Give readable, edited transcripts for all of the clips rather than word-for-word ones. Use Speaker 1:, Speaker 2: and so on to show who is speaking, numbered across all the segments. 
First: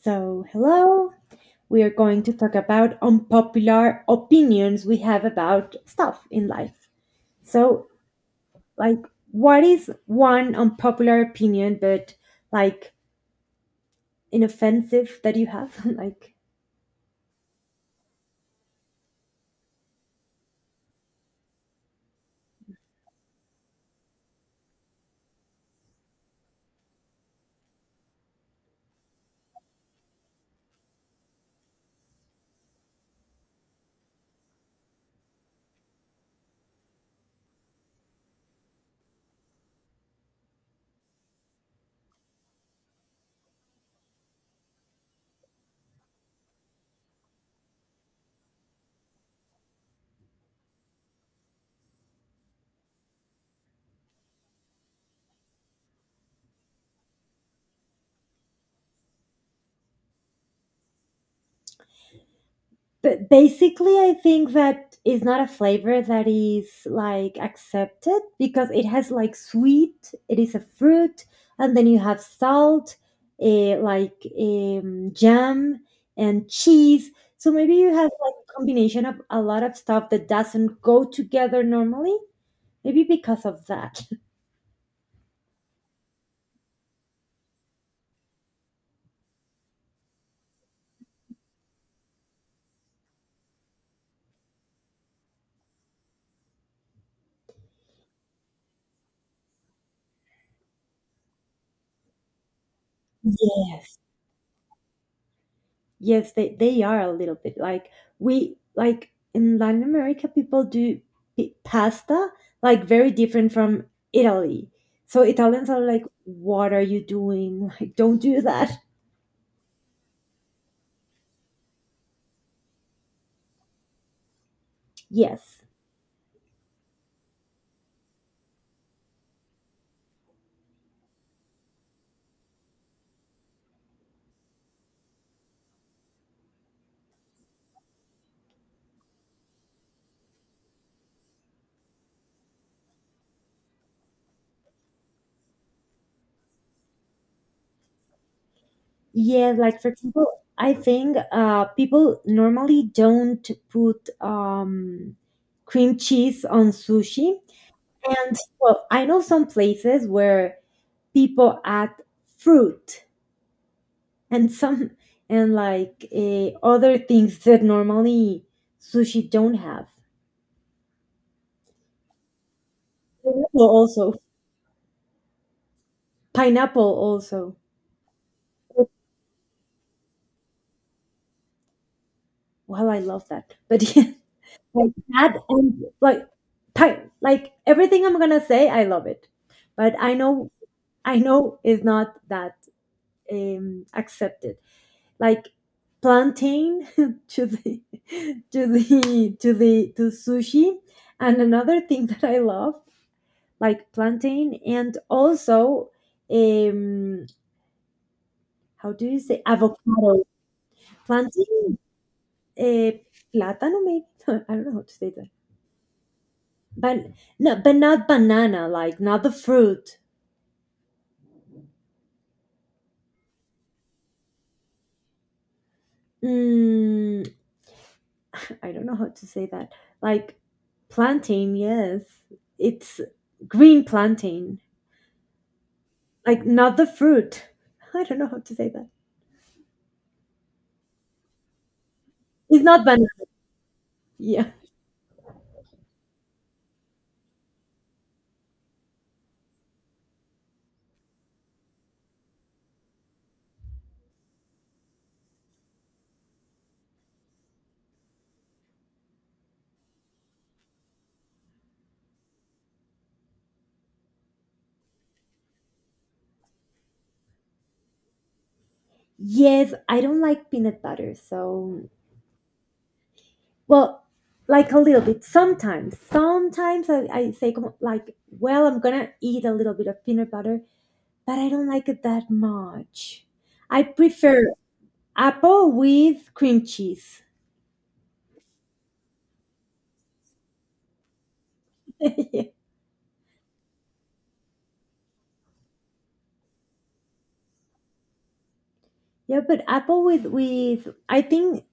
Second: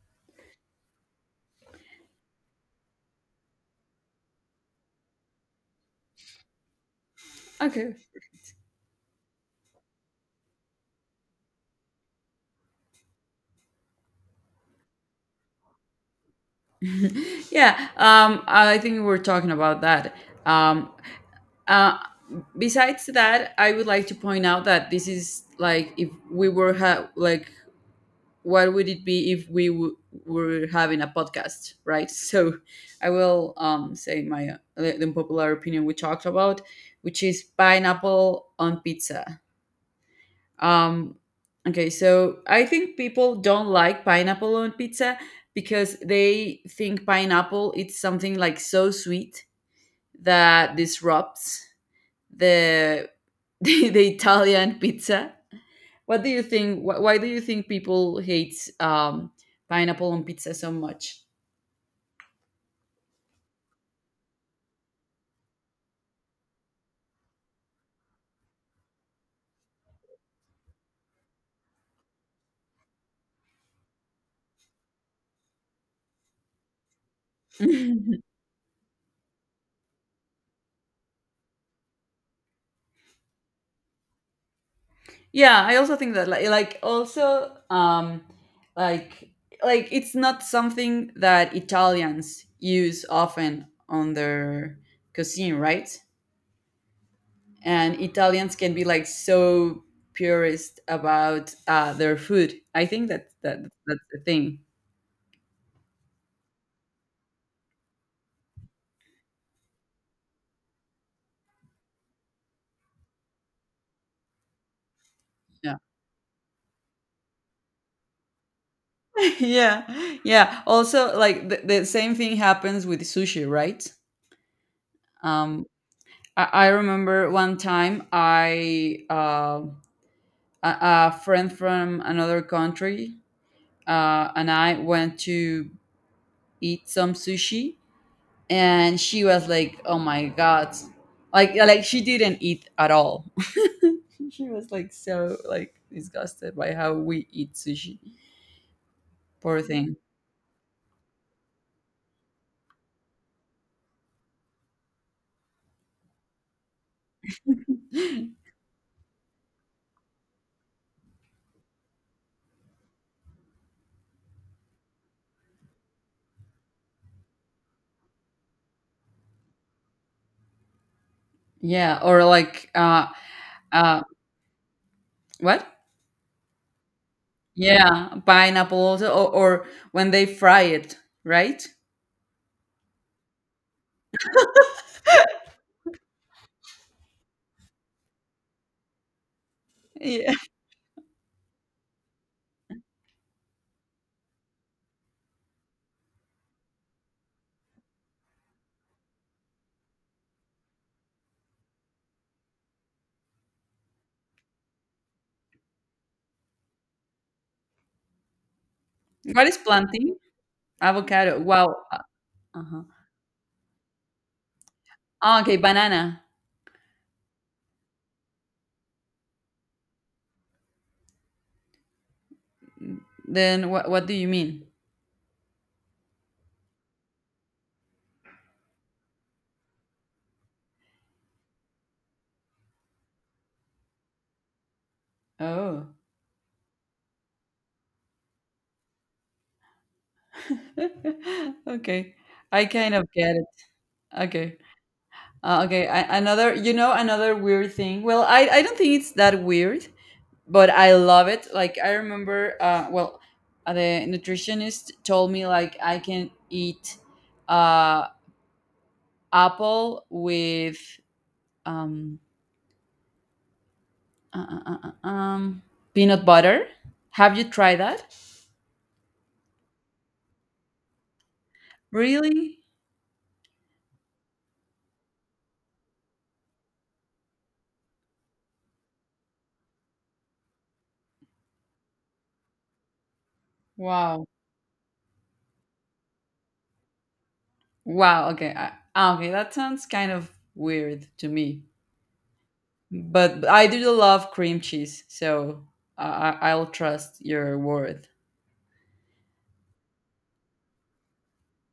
Speaker 1: So, hello. We are going to talk about unpopular opinions we have about stuff in life. So,
Speaker 2: Okay.
Speaker 1: like, what is one unpopular opinion, but like inoffensive that you have? Like,
Speaker 2: Yeah. I think we were talking about that. Um. Uh. Besides that, I would like to point out that this is like if we were like what would it be if we were having a podcast, right? So, I will say my the unpopular opinion we talked about, which is pineapple on pizza. Um, okay, so I think people don't like pineapple on pizza because they think pineapple it's something like so sweet that disrupts the the Italian pizza. What do you think? Why do you think people hate pineapple on pizza so much?
Speaker 1: but basically, I think that is not a flavor that is like accepted because it has like sweet, it is a fruit, and then you have salt, like jam and cheese. So maybe you have like a combination of a lot of stuff that doesn't go together normally. Maybe because of that.
Speaker 2: Yeah, I also think that like also like like it's not something that Italians use often on their cuisine, right? And Italians can be like so purist about their food. I think that, that
Speaker 1: Yes.
Speaker 2: that's the thing.
Speaker 1: Yes, they are a little bit like we, like in Latin America people do pasta like very different from Italy. So Italians
Speaker 2: Yeah.
Speaker 1: are like, "What are you doing? Like, don't do that."
Speaker 2: Yeah, yeah, also like the same thing happens with sushi, right?
Speaker 1: Yes,
Speaker 2: um I remember one time I a, a friend from another country, and I went to eat some sushi, and she was like, "Oh my god!" Like she didn't eat at all. She was like so like disgusted by how we eat sushi.
Speaker 1: yeah.
Speaker 2: Poor
Speaker 1: Like for
Speaker 2: thing.
Speaker 1: example, I think people normally don't put cream cheese on sushi, and well, I know some places where people add fruit and some, and like other things that normally sushi don't have.
Speaker 2: Yeah, or like,
Speaker 1: Pineapple
Speaker 2: uh
Speaker 1: also.
Speaker 2: what?
Speaker 1: Pineapple also.
Speaker 2: Yeah, pineapple also, or when they fry it, right?
Speaker 1: Well, I love that. But yeah, like that and like like everything I'm gonna say, I love it. But I
Speaker 2: Yeah.
Speaker 1: know I know is not that accepted. Like plantain to the to sushi. And another thing that I love, like plantain and also um how do you say
Speaker 2: What is
Speaker 1: avocado,
Speaker 2: planting? Avocado. Wow.
Speaker 1: plantain,
Speaker 2: Uh-huh.
Speaker 1: uh, plátano maybe. I don't know how to say that,
Speaker 2: Ah, okay, banana.
Speaker 1: but no, but not banana, like not the fruit.
Speaker 2: Then what do you mean?
Speaker 1: mm, I don't know how to say that. Like plantain, yes, it's green plantain,
Speaker 2: Oh.
Speaker 1: like not the fruit. I don't know how to say that.
Speaker 2: Okay.
Speaker 1: It's
Speaker 2: I
Speaker 1: not
Speaker 2: kind
Speaker 1: banana.
Speaker 2: of get it.
Speaker 1: Yeah,
Speaker 2: Okay. Okay, I, another you know another weird thing. Well, I don't think it's that weird, but I love it. Like I remember, well, the nutritionist told me like I can eat uh apple with um uh, uh, uh, uh, um peanut butter. Have you tried that?
Speaker 1: yes, I don't like peanut butter, so
Speaker 2: Really?
Speaker 1: well, like a little bit. Sometimes I say, come on, like, well, I'm gonna eat a little bit of peanut butter, but I don't like it that much. I
Speaker 2: Wow.
Speaker 1: prefer apple with cream cheese.
Speaker 2: Wow. Okay. Okay. That sounds kind of weird to me,
Speaker 1: Yeah,
Speaker 2: but I do love cream cheese, so I'll trust your word.
Speaker 1: yeah, but apple with I think,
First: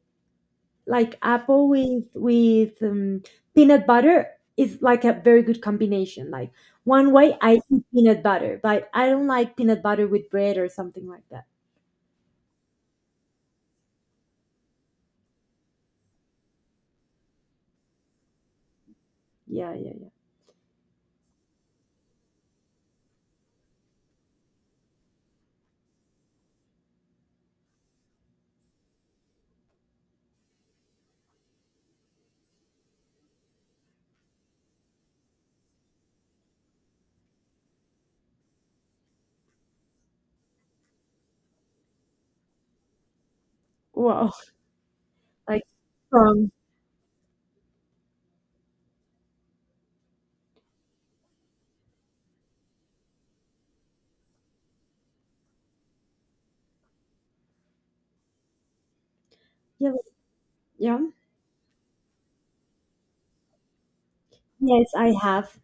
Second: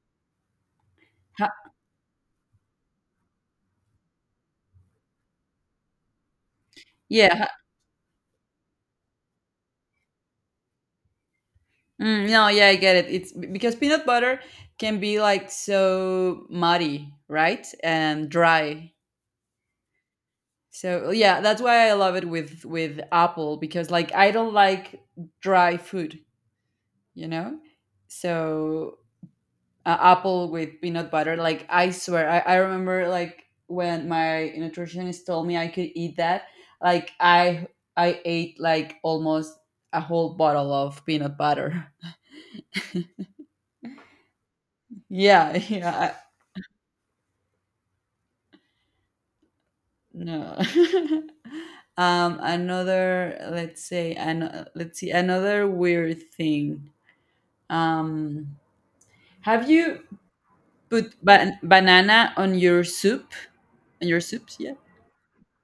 Speaker 1: like
Speaker 2: Ha,
Speaker 1: apple with peanut butter is like a very good combination. Like one
Speaker 2: yeah.
Speaker 1: way I eat peanut butter, but I don't like peanut butter with bread or something like that.
Speaker 2: No. Yeah. I get it. It's because peanut butter can be like so muddy, right, and dry.
Speaker 1: Yeah, yeah, yeah.
Speaker 2: So yeah, that's why I love it with apple because like I don't like dry food, you know. So apple with peanut butter. Like I swear, I remember like when my nutritionist told me I could eat that. Like I ate like almost a whole bottle of peanut butter.
Speaker 1: Wow,
Speaker 2: Yeah,
Speaker 1: like
Speaker 2: yeah.
Speaker 1: strong.
Speaker 2: No. Another let's say an let's see another weird thing. Um, have
Speaker 1: Yeah,
Speaker 2: you
Speaker 1: yeah.
Speaker 2: put banana on your soup? On your soups, yeah.
Speaker 1: Yes, I have.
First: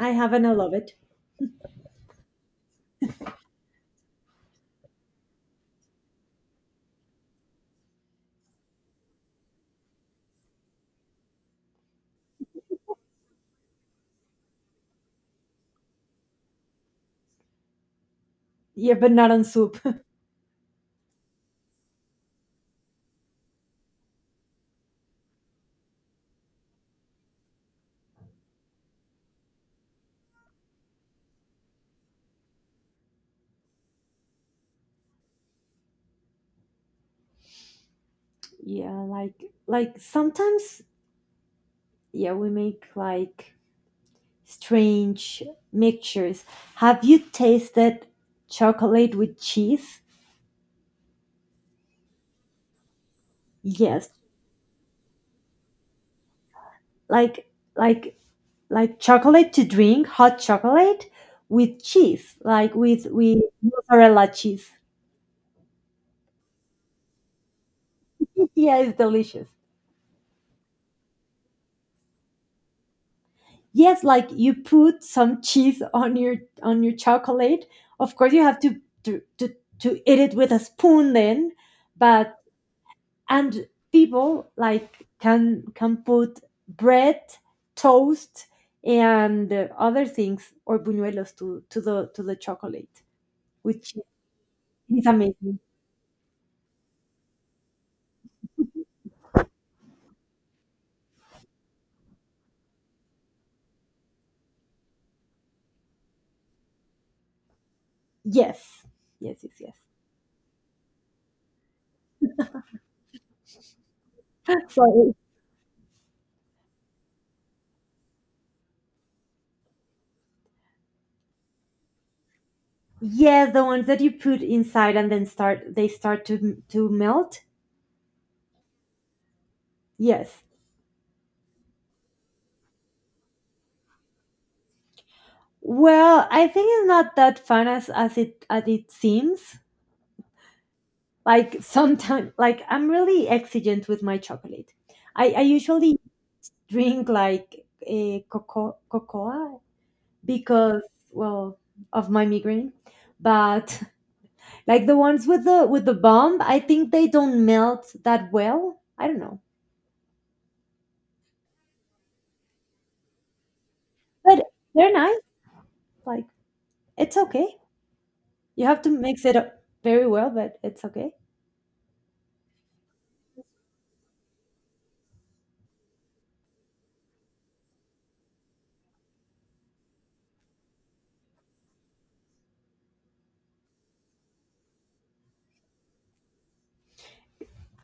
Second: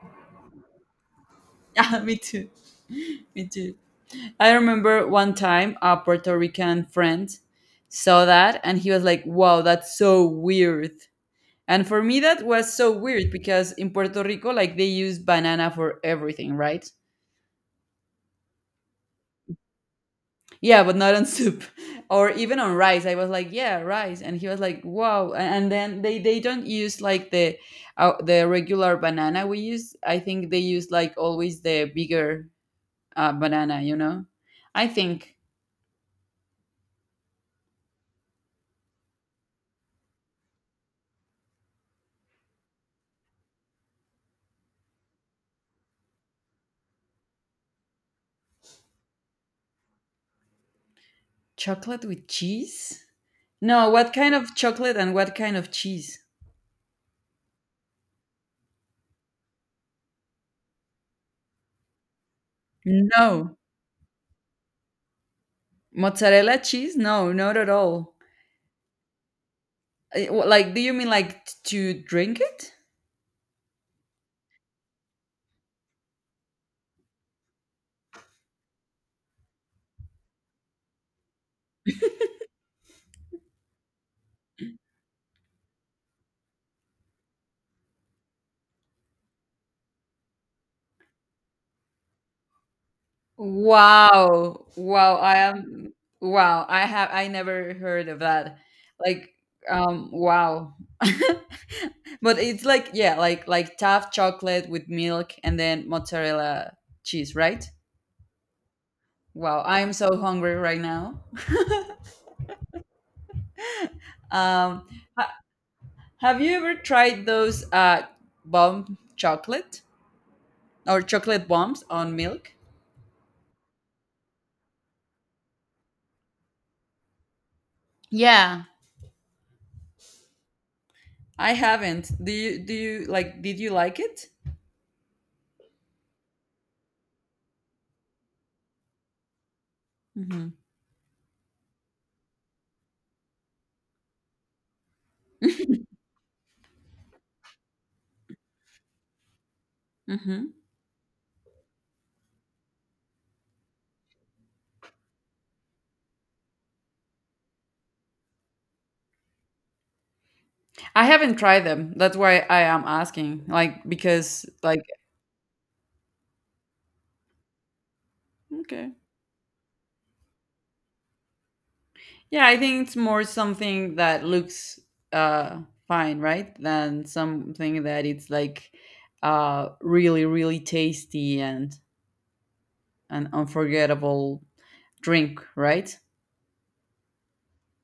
Speaker 1: I have and I love it.
Speaker 2: Yeah, me too. Me too. I remember one time a Puerto Rican friend saw that and he was like, wow, that's so weird. And for me, that was so weird because in Puerto Rico, like they use banana for everything, right?
Speaker 1: Yeah, but not on soup.
Speaker 2: Yeah, but not on soup. Or even on rice. I was like, yeah, rice. And he was like, wow. And then they don't use like the regular banana we use. I think they use like always the bigger banana, you know? I think.
Speaker 1: Yeah, like sometimes, yeah, we make like strange mixtures. Have you tasted chocolate with cheese?
Speaker 2: Chocolate with cheese? No,
Speaker 1: Yes.
Speaker 2: what kind of chocolate and what kind of cheese?
Speaker 1: Like like like chocolate to drink, hot chocolate with cheese, like with
Speaker 2: No.
Speaker 1: mozzarella cheese.
Speaker 2: Mozzarella cheese? No, not at all.
Speaker 1: Yeah, it's delicious.
Speaker 2: Like, do you mean like to drink it?
Speaker 1: Yes, like you put some cheese on your chocolate. Of course you have to eat it with a spoon then. But and people, like, can put bread, toast, and other things, or buñuelos, to the chocolate, which
Speaker 2: Wow.
Speaker 1: is
Speaker 2: Wow, I
Speaker 1: amazing.
Speaker 2: am wow, I have I never heard of that. Like wow. But it's like, yeah, like tough chocolate with milk and then mozzarella cheese, right?
Speaker 1: Yes, yes, yes,
Speaker 2: Wow,
Speaker 1: yes,
Speaker 2: I'm so hungry right now. Um,
Speaker 1: so
Speaker 2: h- Have you ever tried those bomb chocolate or chocolate bombs on milk?
Speaker 1: yes, the ones that you put inside and then start they start to melt.
Speaker 2: Yeah.
Speaker 1: Yes.
Speaker 2: I haven't. Do you like? Did you like it?
Speaker 1: Well, I think it's not that fun as it seems.
Speaker 2: hmm
Speaker 1: Like sometimes, like I'm really exigent with my chocolate. I usually drink like a cocoa
Speaker 2: hmm
Speaker 1: because, well, of my migraine, but like the ones with the bomb, I think they don't melt that well. I don't know,
Speaker 2: I haven't tried them. That's why I am asking. Like
Speaker 1: but
Speaker 2: because like,
Speaker 1: they're nice. Like, it's okay. You have to
Speaker 2: okay,
Speaker 1: mix it up very well, but it's okay.
Speaker 2: yeah. I think it's more something that looks uh fine, right? Than something that it's like really really tasty and an unforgettable drink, right?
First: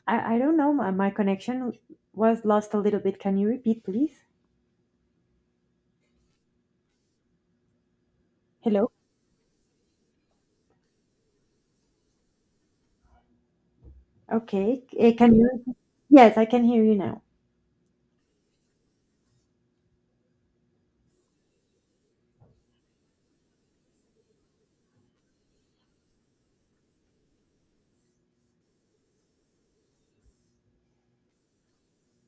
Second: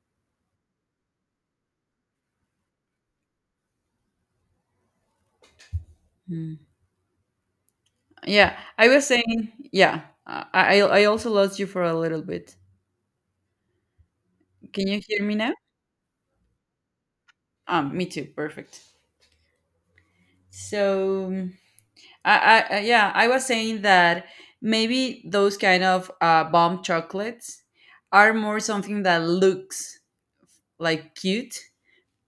Speaker 1: I don't know. My connection was lost a little bit. Can you repeat, please?
Speaker 2: Yeah, I
Speaker 1: Hello?
Speaker 2: was saying, yeah, I I also lost you for a little bit.
Speaker 1: Okay.
Speaker 2: Can you hear
Speaker 1: Can
Speaker 2: me now?
Speaker 1: you? Yes, I can hear you now.
Speaker 2: Me too. Perfect. So, yeah, I was saying that maybe those kind of bomb chocolates are more something that looks like cute,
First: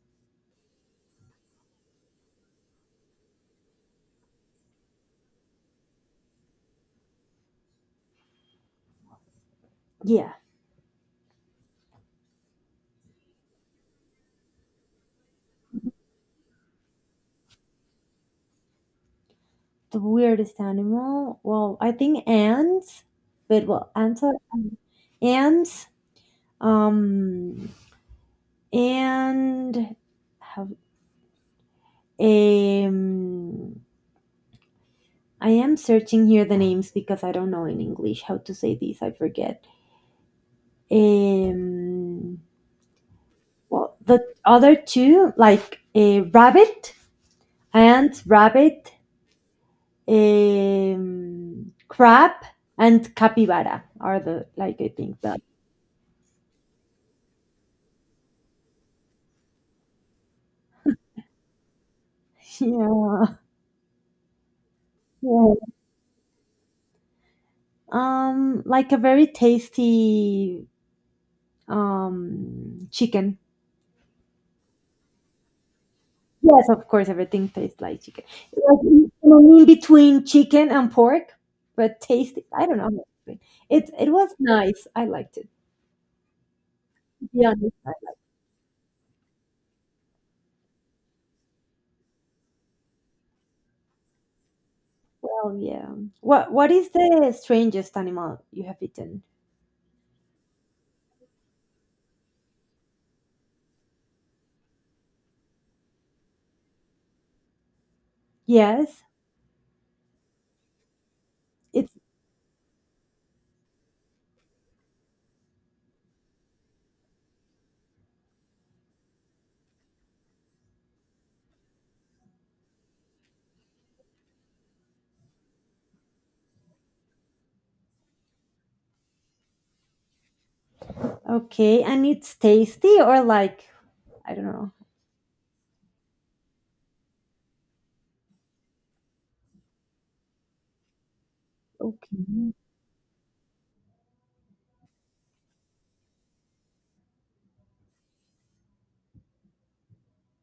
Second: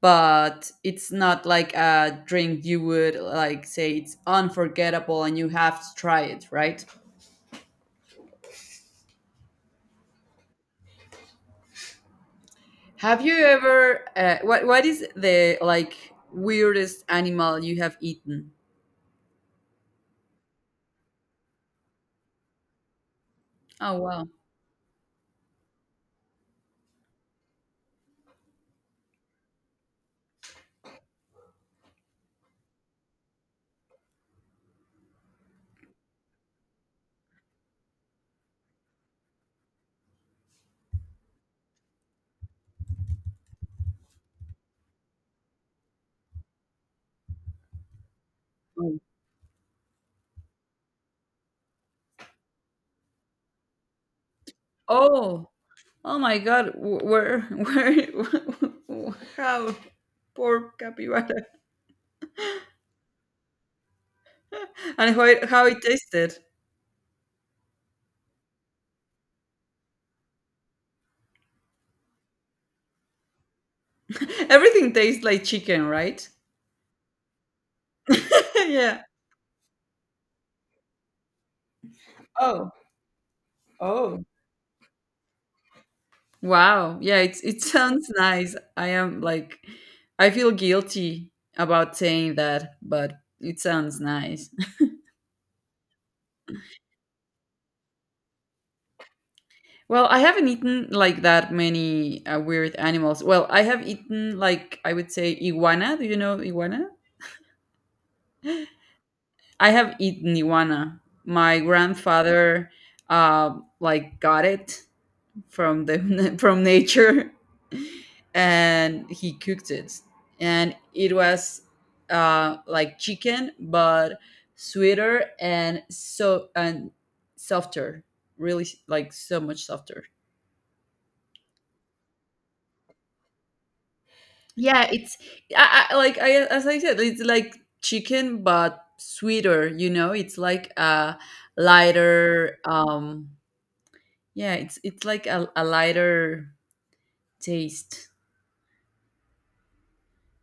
Speaker 2: but it's not like a drink you would like say it's unforgettable and you have to try it, right?
Speaker 1: Yeah.
Speaker 2: Have you ever what is the like weirdest animal you have eaten?
Speaker 1: The weirdest animal. Well, I think ants. But, well,
Speaker 2: Oh,
Speaker 1: ants
Speaker 2: wow.
Speaker 1: are ants. Um, and have um. I am searching here the names because I don't know in English how to say these. I forget. Um. Well, the other two, like a rabbit and
Speaker 2: Oh.
Speaker 1: rabbit, crab, and capybara are the, like, I think that
Speaker 2: Oh, oh my God. Where where, how poor capybara.
Speaker 1: yeah,
Speaker 2: And how it,
Speaker 1: yeah,
Speaker 2: how it tasted.
Speaker 1: like a very tasty chicken.
Speaker 2: Everything tastes like chicken, right?
Speaker 1: Yes, of course, everything tastes like chicken. Like in,
Speaker 2: Yeah.
Speaker 1: in between chicken and pork, but tasty. I
Speaker 2: Oh.
Speaker 1: don't know how to explain. It
Speaker 2: Oh.
Speaker 1: was nice. I liked it.
Speaker 2: Wow. Yeah,
Speaker 1: To be
Speaker 2: it
Speaker 1: honest,
Speaker 2: sounds nice. I am like I feel guilty about saying that, but it sounds nice.
Speaker 1: well, yeah. What is the strangest animal you have eaten?
Speaker 2: Well, I haven't eaten like that many weird animals. Well, I have eaten like I would say iguana. Do you know iguana?
Speaker 1: Yes.
Speaker 2: I have eaten iguana. My
Speaker 1: It's.
Speaker 2: grandfather like got it from the from nature, and he cooked it, and it was like chicken but sweeter and so and softer. Really, like so much softer.
Speaker 1: Okay, and it's tasty, or like, I don't know.
Speaker 2: Yeah, it's I, like I as I said, it's like chicken but sweeter. You know, it's like a
Speaker 1: Okay.
Speaker 2: lighter. Yeah, it's like a lighter taste.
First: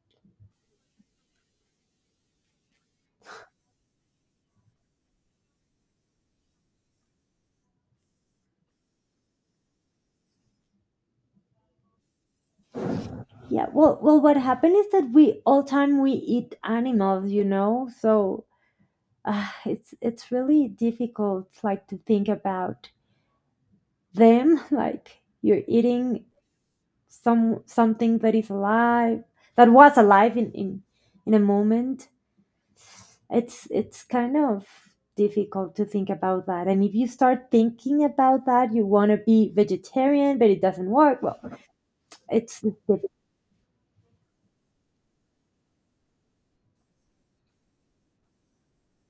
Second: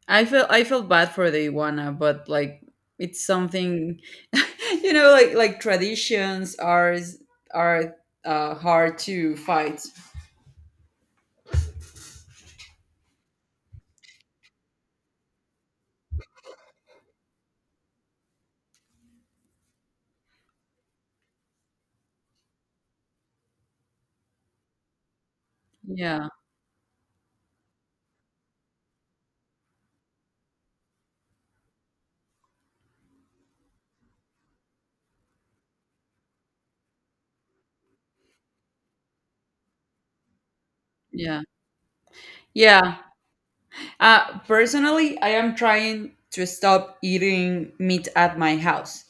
Speaker 2: I feel bad for the iguana, but like it's something, you know, like traditions are hard to fight.
Speaker 1: Yeah. Well, what happened is that we all time we eat animals. You know. So it's really difficult, like to think about them. Like you're eating
Speaker 2: Yeah,
Speaker 1: something that is alive, that was alive in in a moment. It's kind of difficult to think about that. And if you start thinking about that, you want to be vegetarian, but it doesn't work. Well,
Speaker 2: yeah,
Speaker 1: It's deli
Speaker 2: yeah. Personally, I am trying to stop eating meat at my house.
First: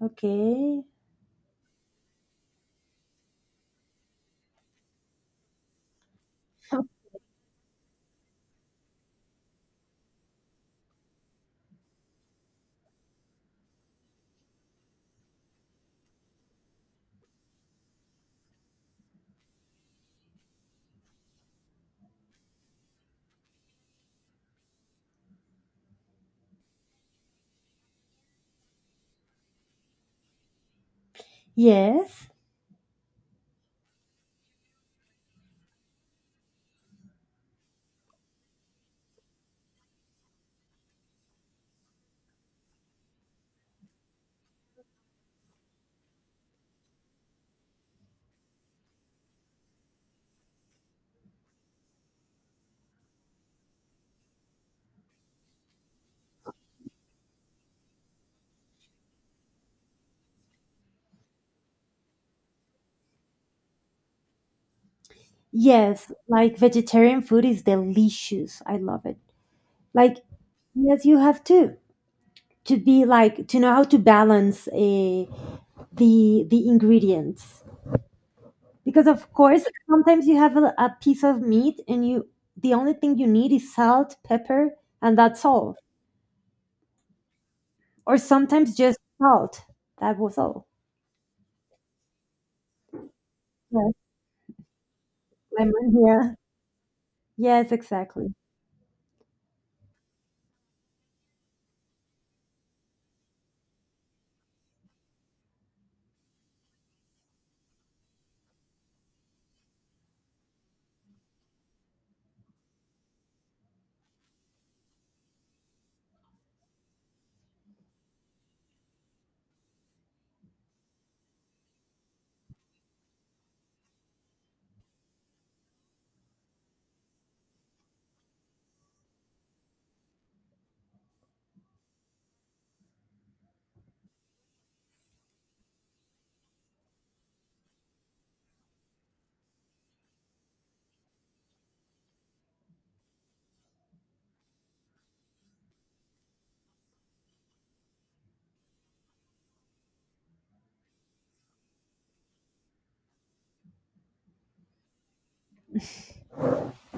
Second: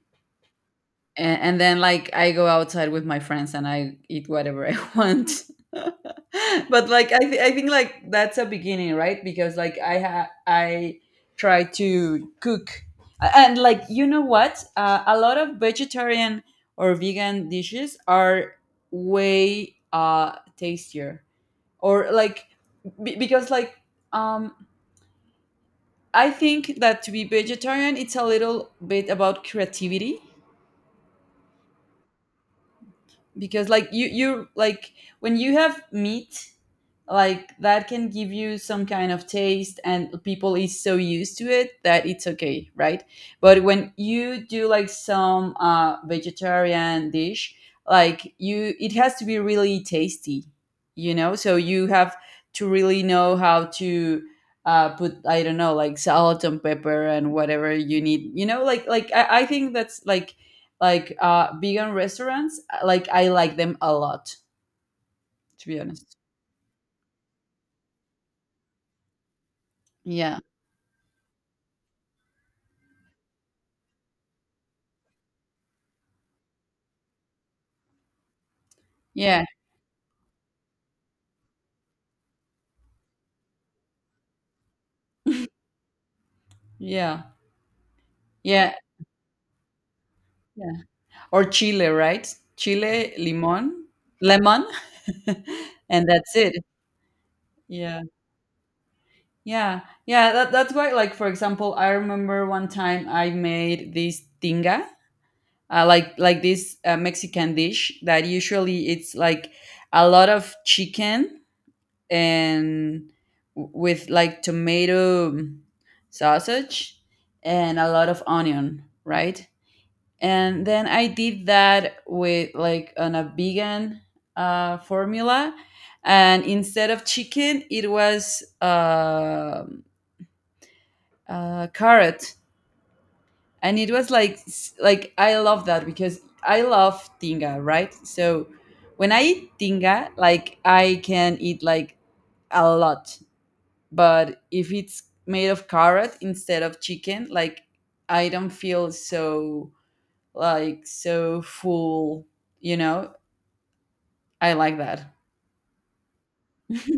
Speaker 1: okay.
Speaker 2: And then like I go outside with my friends and I eat whatever I want. But like I think like that's a beginning, right? Because like I try to cook, and like, you know what, a lot of vegetarian or vegan dishes are way tastier, or like, because like, um I think that to be vegetarian, it's a little bit about creativity.
Speaker 1: Yes.
Speaker 2: Because like you like when you have meat, like that can give you some kind of taste, and people is so used to it that it's okay, right? But when you do like some vegetarian dish, like you it has to be really tasty, you know. So you have to really know how to put, I don't know, like salt and pepper and whatever you need, you know, like I think that's like vegan restaurants, like I like them a lot, to be
Speaker 1: Yes,
Speaker 2: honest.
Speaker 1: like vegetarian food is delicious. I love it. Like,
Speaker 2: Yeah,
Speaker 1: yes, you have to be, like, to know how to balance the ingredients, because of
Speaker 2: yeah,
Speaker 1: course sometimes you have a piece of meat and you, the only thing you need is salt, pepper, and that's all.
Speaker 2: yeah,
Speaker 1: Or
Speaker 2: yeah,
Speaker 1: sometimes just salt. That was all.
Speaker 2: yeah. Or chile, right? Chile limon,
Speaker 1: Yes,
Speaker 2: lemon.
Speaker 1: lemon.
Speaker 2: And
Speaker 1: Yeah.
Speaker 2: that's it.
Speaker 1: Yes,
Speaker 2: Yeah,
Speaker 1: exactly.
Speaker 2: yeah, yeah, that's why, like, for example, I remember one time I made this tinga, like this Mexican dish that usually it's like a lot of chicken, and with like tomato sausage and a lot of onion, right? And then I did that with like on a vegan formula, and instead of chicken, it was carrot, and it was like like I love that because I love tinga, right? So when I eat tinga, like I can eat like a lot, but if it's made of carrot instead of chicken, like I don't feel so, like, so full, you know. I like that.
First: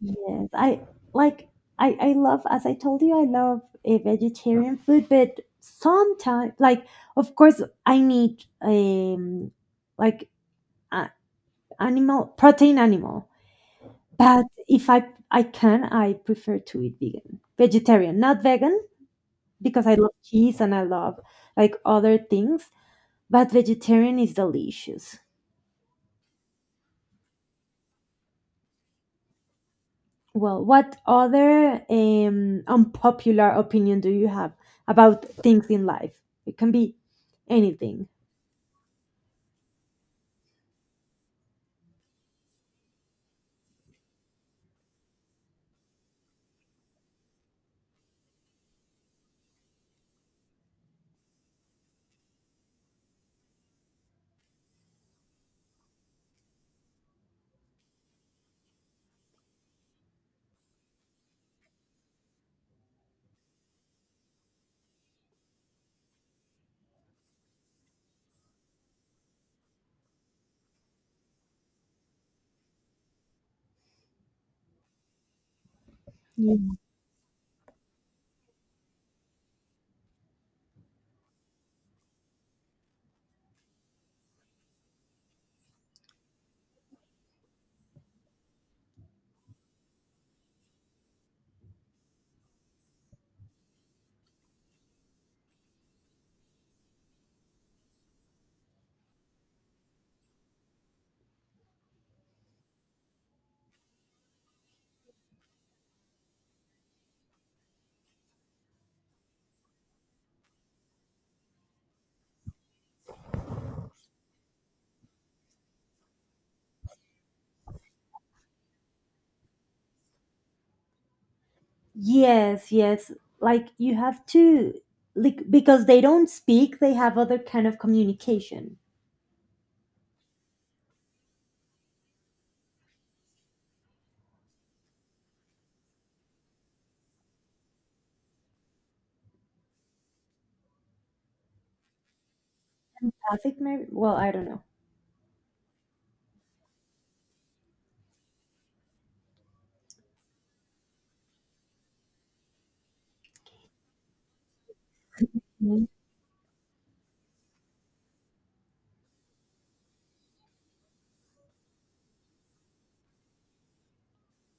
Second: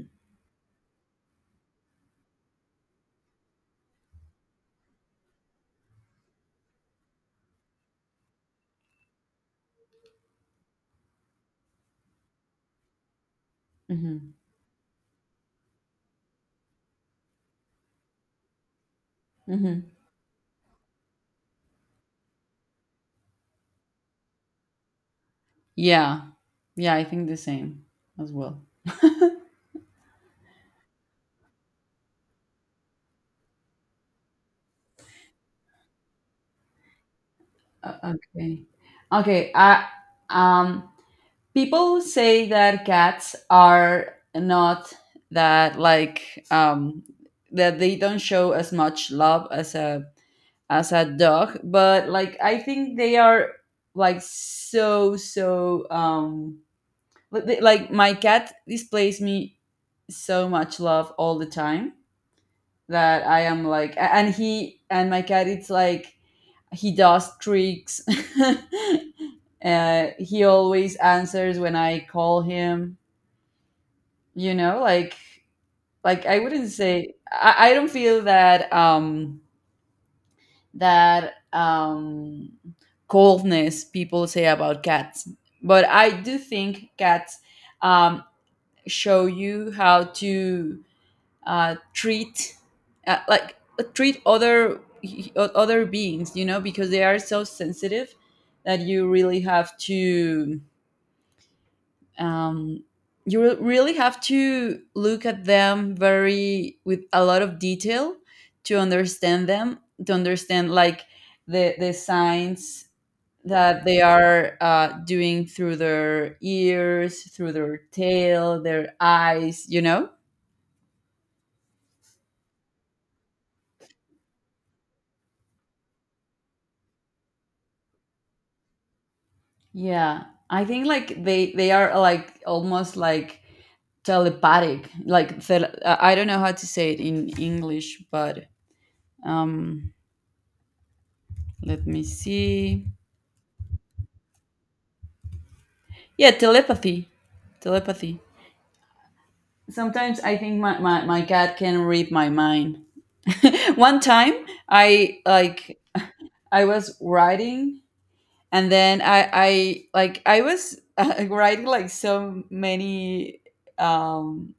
Speaker 1: Yes, I like I love, as I told you, I love a vegetarian food, but sometimes, like, of course I need like a, animal protein, animal,
Speaker 2: Hmm,
Speaker 1: but if I can, I prefer to eat vegan, vegetarian, not vegan,
Speaker 2: hmm.
Speaker 1: because I love cheese and I love like other things, but vegetarian is delicious.
Speaker 2: Yeah, yeah, I think the same as well.
Speaker 1: Well, what other unpopular opinion do you have about things in life? It can be anything.
Speaker 2: Okay, okay. I um People say that cats are not that like that they don't show as much love as a dog, but like I think they are, like, so like my cat displays me so much love all the time, that I am, like, and my cat, it's like he does tricks. He always answers when I call him, you know, like I wouldn't
Speaker 1: Yeah.
Speaker 2: say I don't feel that that um coldness people say about cats. But I do think cats um, show you how to uh, treat uh, like treat other beings, you know, because they are so sensitive that you really have to, um, look at them very with a lot of detail to understand them, to understand like the signs that they are doing through their ears, through their tail, their eyes, you know?
Speaker 1: Yes, yes. Like you have to, like because they don't speak, they have other kind of communication.
Speaker 2: Yeah. I think like they are like almost like telepathic. Like I don't know how to say it in English, but um let me see.
Speaker 1: Traffic, maybe. Well, I don't know.
Speaker 2: Yeah, telepathy. Telepathy. Sometimes I think my cat can read my mind. One time, I like
Speaker 1: Mhm.
Speaker 2: I was writing. And then I like I was writing like so many, um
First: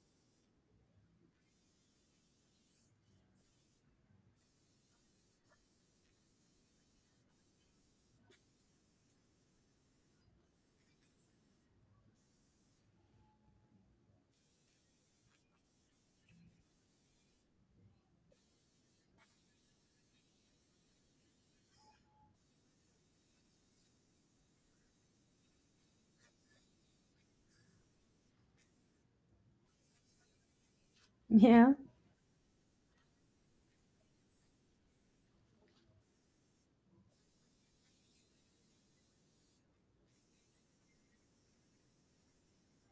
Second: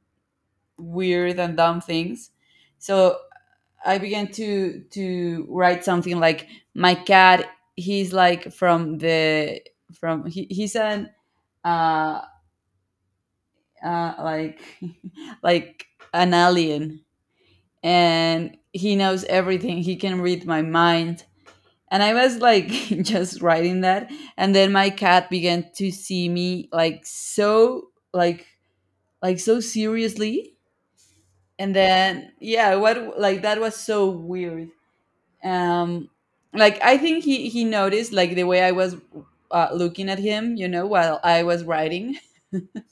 Speaker 2: weird and dumb things. So I began to write something, like, my cat, he's like, from, he's an, uh like, like an alien. And he knows everything. He can read my mind. And I was like, just writing that. And then my cat began to see me, like so, like so seriously.
Speaker 1: Yeah,
Speaker 2: And then, yeah, what, like, that was so weird. um like, I think he noticed, like, the way I was, looking at him, while I was writing.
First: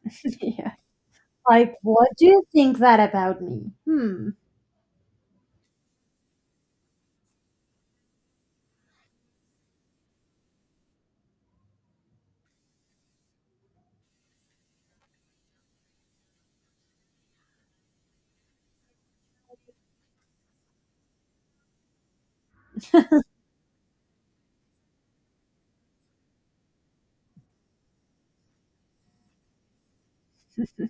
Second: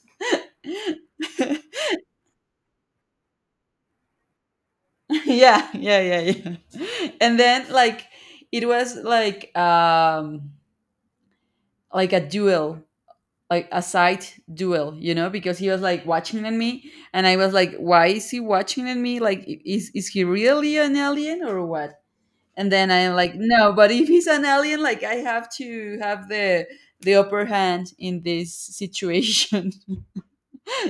Speaker 1: yeah.
Speaker 2: Yeah,
Speaker 1: Like, what do you think that about me? Hmm.
Speaker 2: yeah, yeah, yeah. And then, like, it was like, like a duel. Like a side duel, because he was like watching at me. And I was like, "Why is he watching at me? Like, is he really an alien or what?" And then I'm like, "No, but if he's an alien, like, I have to have the upper hand in this situation."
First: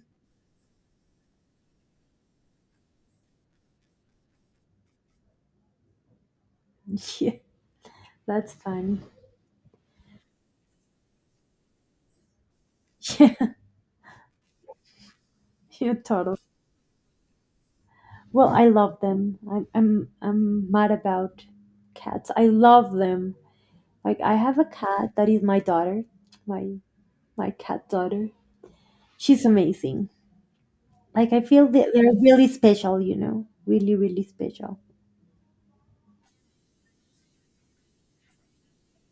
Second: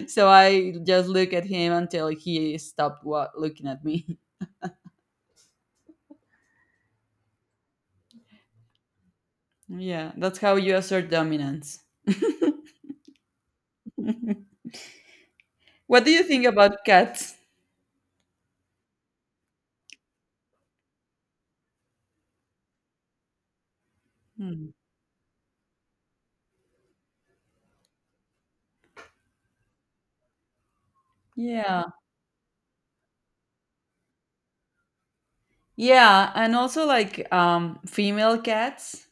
Speaker 2: So I just look at him until he stopped looking at me.
Speaker 1: Yeah, that's funny.
Speaker 2: Yeah, that's how you assert dominance.
Speaker 1: Yeah, yeah,
Speaker 2: What do you
Speaker 1: totally.
Speaker 2: think about cats?
Speaker 1: Well, I love them. I'm mad about cats. I love them. Like I have a
Speaker 2: Hmm.
Speaker 1: cat that is my daughter, my my cat daughter. She's amazing. Like I feel
Speaker 2: Yeah.
Speaker 1: that they're really special, really really special.
Speaker 2: Yeah, and also, like, female cats,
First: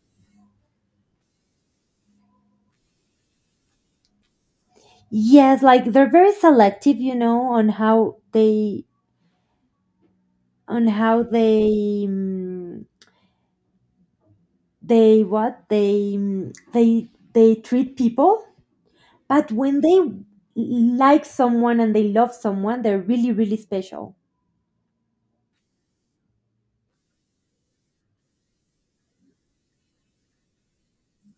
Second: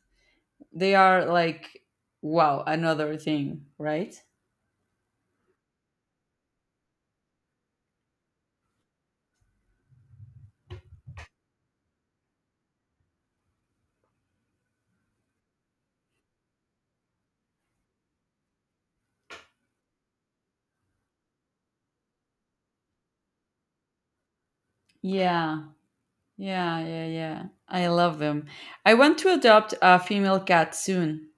Speaker 2: they are like, wow, another thing, right?
Speaker 1: Yes, like they're very selective, on how they they what they they treat people. But when they like someone and they love someone, they're really really special.
Speaker 2: Yeah. Yeah, yeah, yeah. I love them. I want to adopt a female cat soon.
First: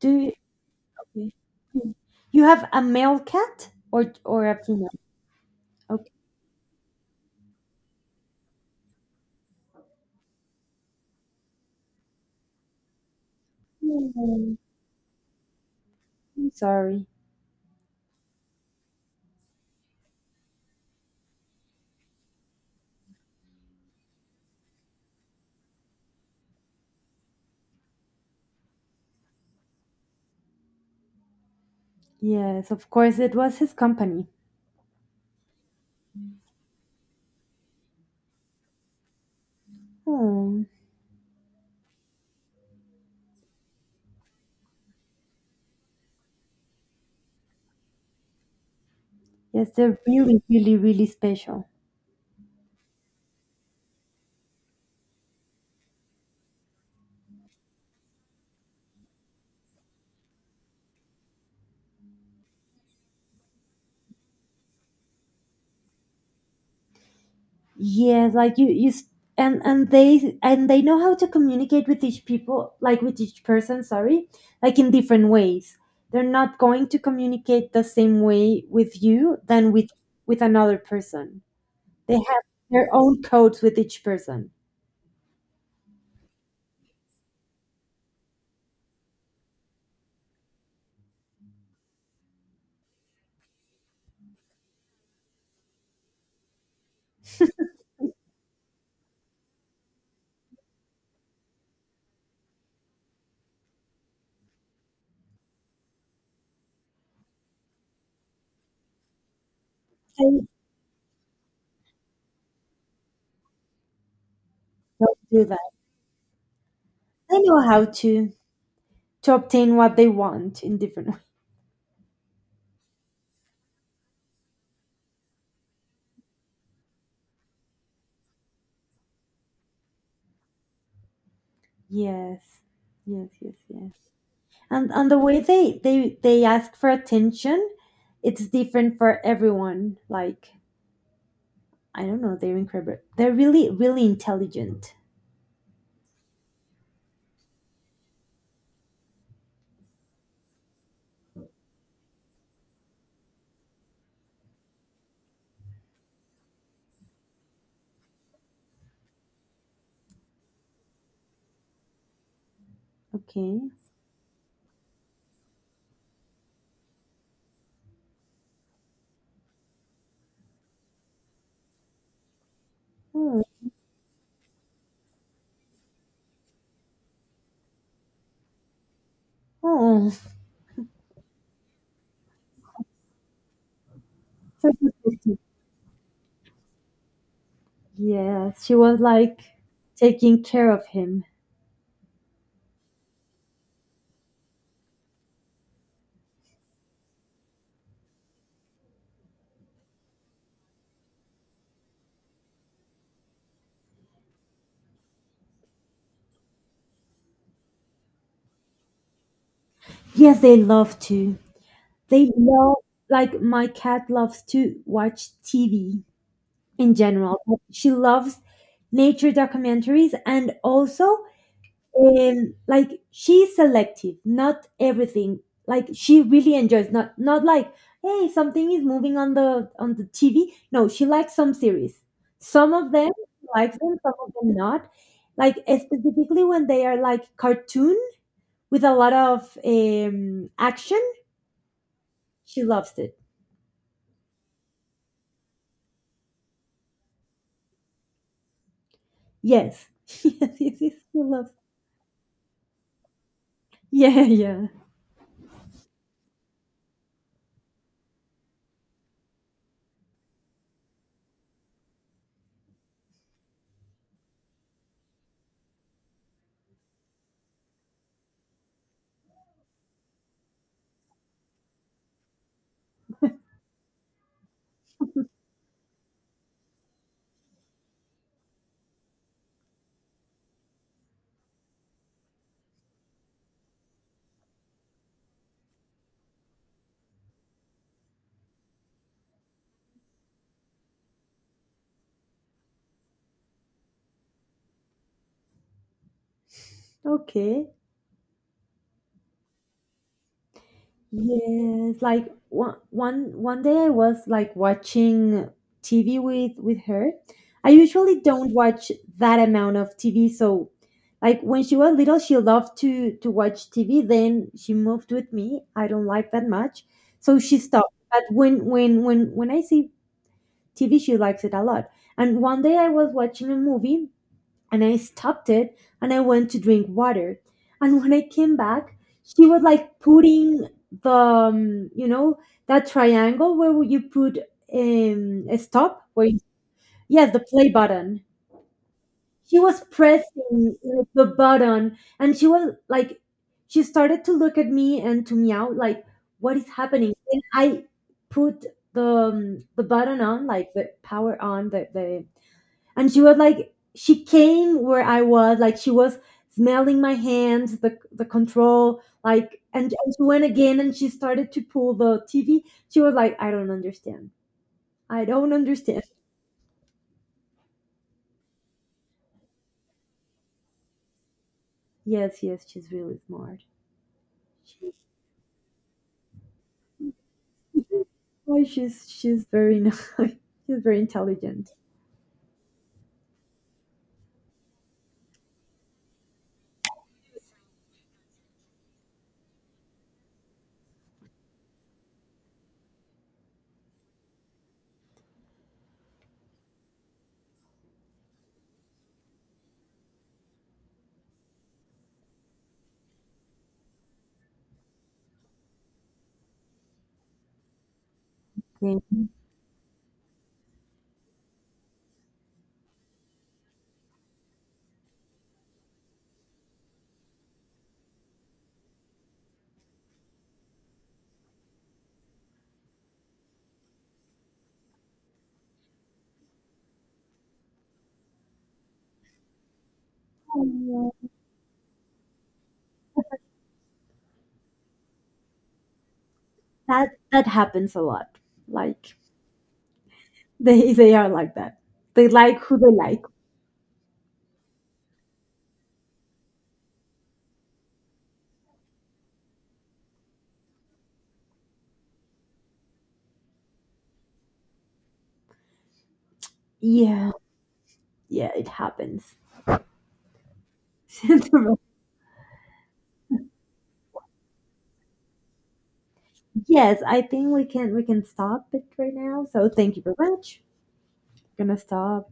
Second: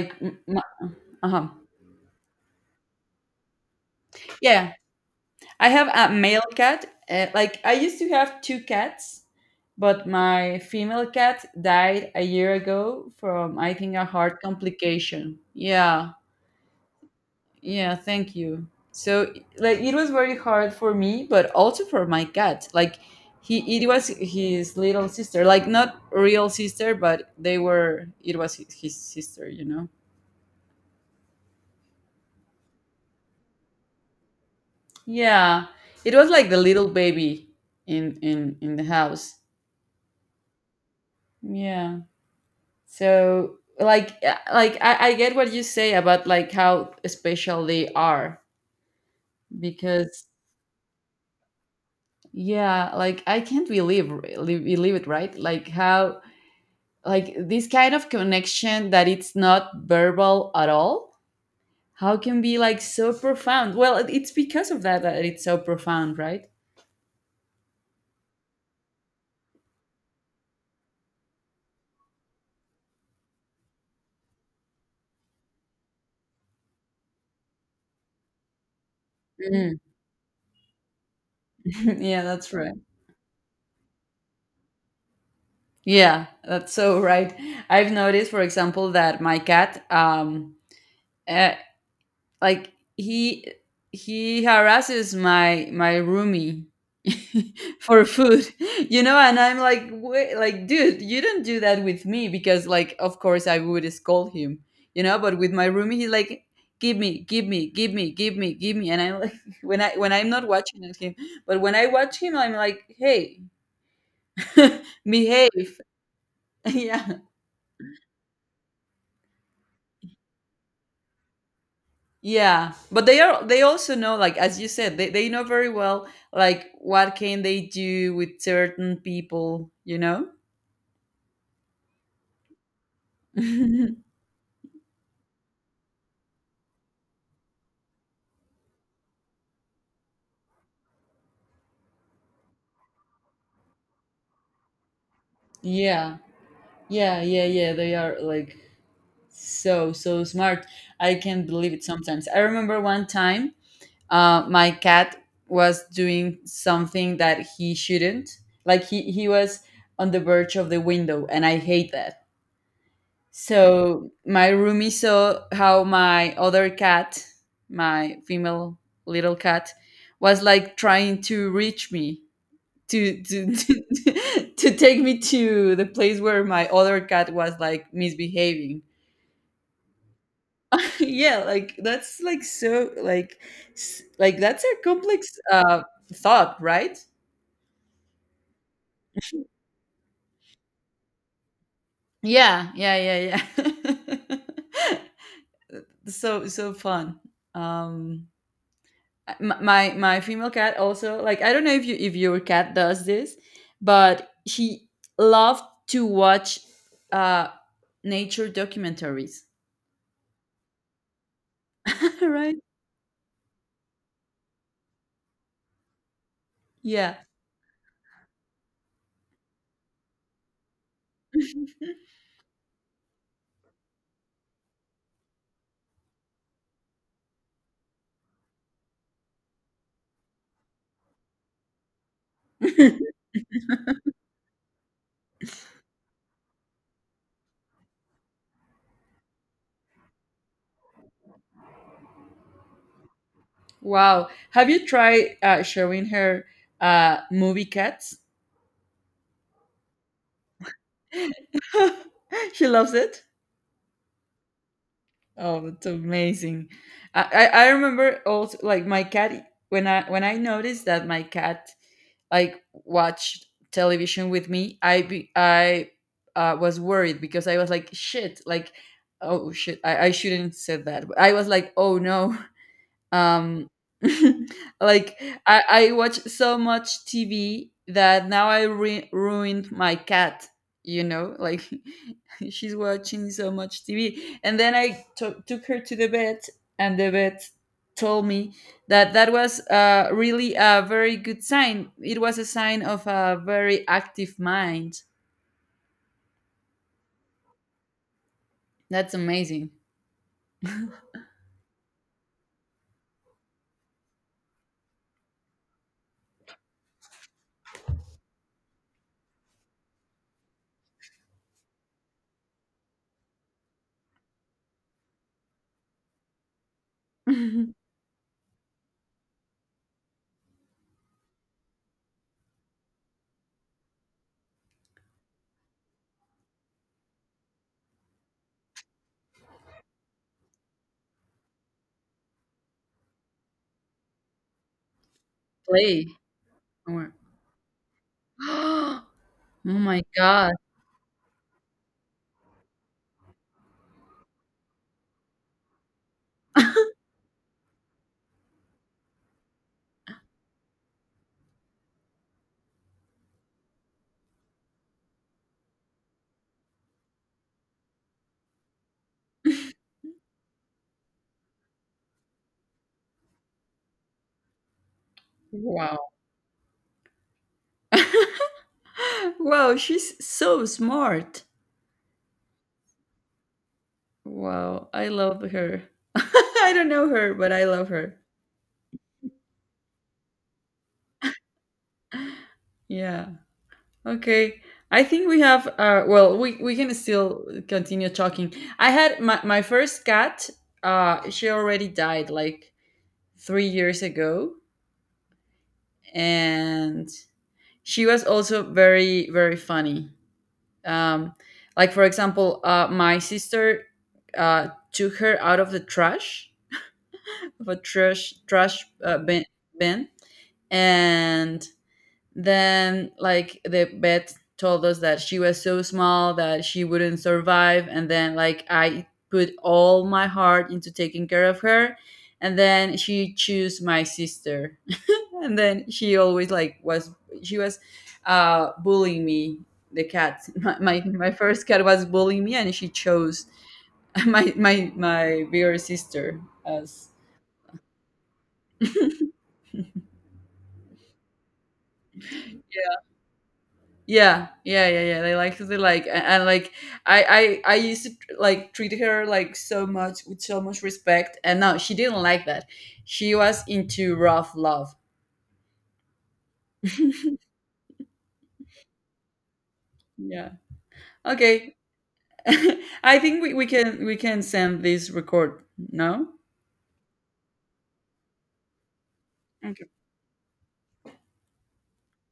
Speaker 1: Do you okay.
Speaker 2: uh-huh.
Speaker 1: Hmm. You have a male cat or a
Speaker 2: Yeah,
Speaker 1: female?
Speaker 2: I have
Speaker 1: Okay.
Speaker 2: a male cat. Like I used to have two cats, but my female cat died a year ago from, I think, a heart
Speaker 1: Oh,
Speaker 2: complication. Yeah.
Speaker 1: I'm sorry.
Speaker 2: Yeah, thank you. So, like, it was very hard for me, but also for my cat. Like, he it was his little sister. Like, not real sister, but they were it was his sister.
Speaker 1: Yes, of course it was his company.
Speaker 2: Yeah. It was like the little baby in the house.
Speaker 1: Oh,
Speaker 2: Yeah. So, like, like, I get what you say about like how special they are,
Speaker 1: yes, they're
Speaker 2: because,
Speaker 1: really, really, really special.
Speaker 2: yeah, like, I can't believe it, right? Like how, like, this kind of connection that it's not verbal at all, how can be like so profound. Well, it's because of that, that it's so profound, right?
Speaker 1: Yes, like you, and they know how to communicate with each people, like with each person. Sorry, like in different ways. They're not going to communicate the same way with you than
Speaker 2: Mm.
Speaker 1: with another person. They
Speaker 2: Yeah,
Speaker 1: have
Speaker 2: that's right.
Speaker 1: their own codes with each person.
Speaker 2: Yeah, that's so right. I've noticed, for example, that my cat, uh, like, he harasses my roomie, for food. And I'm like, wait, like, dude, you don't do that with me because, like, of course I would scold him, but with my roomie, he's like, give me, give me, give me, give me, give me. And I'm like, when I when I'm
Speaker 1: They
Speaker 2: not watching at him. But when I watch him, I'm like, hey,
Speaker 1: Don't do that.
Speaker 2: behave. Yeah.
Speaker 1: They know how to obtain what they want in different ways.
Speaker 2: Yeah, but they also know, like, as you said, they know very well like what can they do with certain people?
Speaker 1: Yes. Yes, yes, yes. And the way they ask for attention, it's different for everyone. Like, I don't know, they're incredible. They're really really intelligent.
Speaker 2: Yeah. Yeah, yeah, yeah, they are like so so smart. I can't believe it sometimes. I remember one time, my cat was doing something that he shouldn't. Like he was on the verge of the window, and I hate that.
Speaker 1: Okay.
Speaker 2: So my roomie saw how my other cat, my female little cat, was like trying to reach me,
Speaker 1: Oh,
Speaker 2: to to take me to the place where my other cat was like misbehaving.
Speaker 1: oh.
Speaker 2: Yeah, like, that's like so, like, like that's
Speaker 1: So
Speaker 2: a complex,
Speaker 1: protective.
Speaker 2: thought, right?
Speaker 1: Yes, she was like taking care of him.
Speaker 2: Yeah, yeah, yeah, yeah. So so fun. Um my female cat also, like, I don't know, if you if your cat does this, but she loved to watch, uh nature documentaries.
Speaker 1: Yes, they love to. They
Speaker 2: Right.
Speaker 1: love Like my cat loves to watch TV in
Speaker 2: Yeah.
Speaker 1: general. But she loves nature documentaries and also like she's selective, not everything. Like she really enjoys, not like, hey, something is moving on the TV. No, she likes some series. Some of them she likes them, some of them not. Like specifically when they are like cartoon with a lot of action, she loves it.
Speaker 2: Wow, have you tried, showing her, movie cats?
Speaker 1: Yes, yes, yes, yes, she loves.
Speaker 2: She loves it.
Speaker 1: Yeah, yeah.
Speaker 2: Oh, it's amazing. I remember also, like, my cat, when I noticed that my cat, like, watched television with me, I was worried, because I was like, shit, like, oh shit, I shouldn't said that. I was like, oh no, um like, I watch so much TV that now I ruined my cat, like she's watching so much TV. And then I took her to the vet, and the vet told me that that was, really a very good sign. It was a sign of a very active mind.
Speaker 1: Okay.
Speaker 2: That's amazing.
Speaker 1: Yes, like one day I was like watching TV with her. I usually don't watch that amount of TV, so like when she was little, she loved to watch TV. Then she moved with me. I don't like that much, so she stopped. But when I see TV, she likes it a lot. And one day I was watching a movie, and I stopped it and I went to drink water. And when I came back, she was like putting the, that triangle where you put a stop,
Speaker 2: Play
Speaker 1: where you,
Speaker 2: more.
Speaker 1: yes, the play button.
Speaker 2: Oh
Speaker 1: She was
Speaker 2: my god.
Speaker 1: pressing like, the button, and she started to look at me and to meow, like, what is happening? And I put the button on, like the power on, the and she was like, she came where I was, like she was smelling my hands, the control, like, and she went again and she started to pull the TV. She was like, I don't understand, I don't
Speaker 2: Wow.
Speaker 1: understand.
Speaker 2: Wow, she's so smart.
Speaker 1: Yes, yes, she's really smart.
Speaker 2: Wow,
Speaker 1: She-
Speaker 2: I love her. I don't know her, but I love her.
Speaker 1: oh, she's very nice, she's very intelligent.
Speaker 2: Yeah. Okay. I think we can still continue talking. I had my first cat, she already died like 3 years ago, and she was also very very funny. Um like, for example, my sister took her out of the trash, of a trash trash
Speaker 1: Thank
Speaker 2: uh, bin, and then, like, the vet told us that she was so small that she wouldn't survive. And then, like, I put all my heart into taking care of her, and then she chose my sister. And then she was, bullying me, the cat. my, my,
Speaker 1: you.
Speaker 2: my first cat was bullying me, and she chose, my bigger sister, as—
Speaker 1: That happens a lot. Like they are like that, they like who they like.
Speaker 2: Yeah, yeah, yeah, yeah. They like who they like. And, like, I used to, like, treat her like so much, with so much respect, and no, she didn't like that. She was into rough love.
Speaker 1: Yeah, yeah, it happens.
Speaker 2: Yeah. Okay. I think we can send this record, no?
Speaker 1: Yes, I think we can stop it right now. So thank you very much. Gonna stop.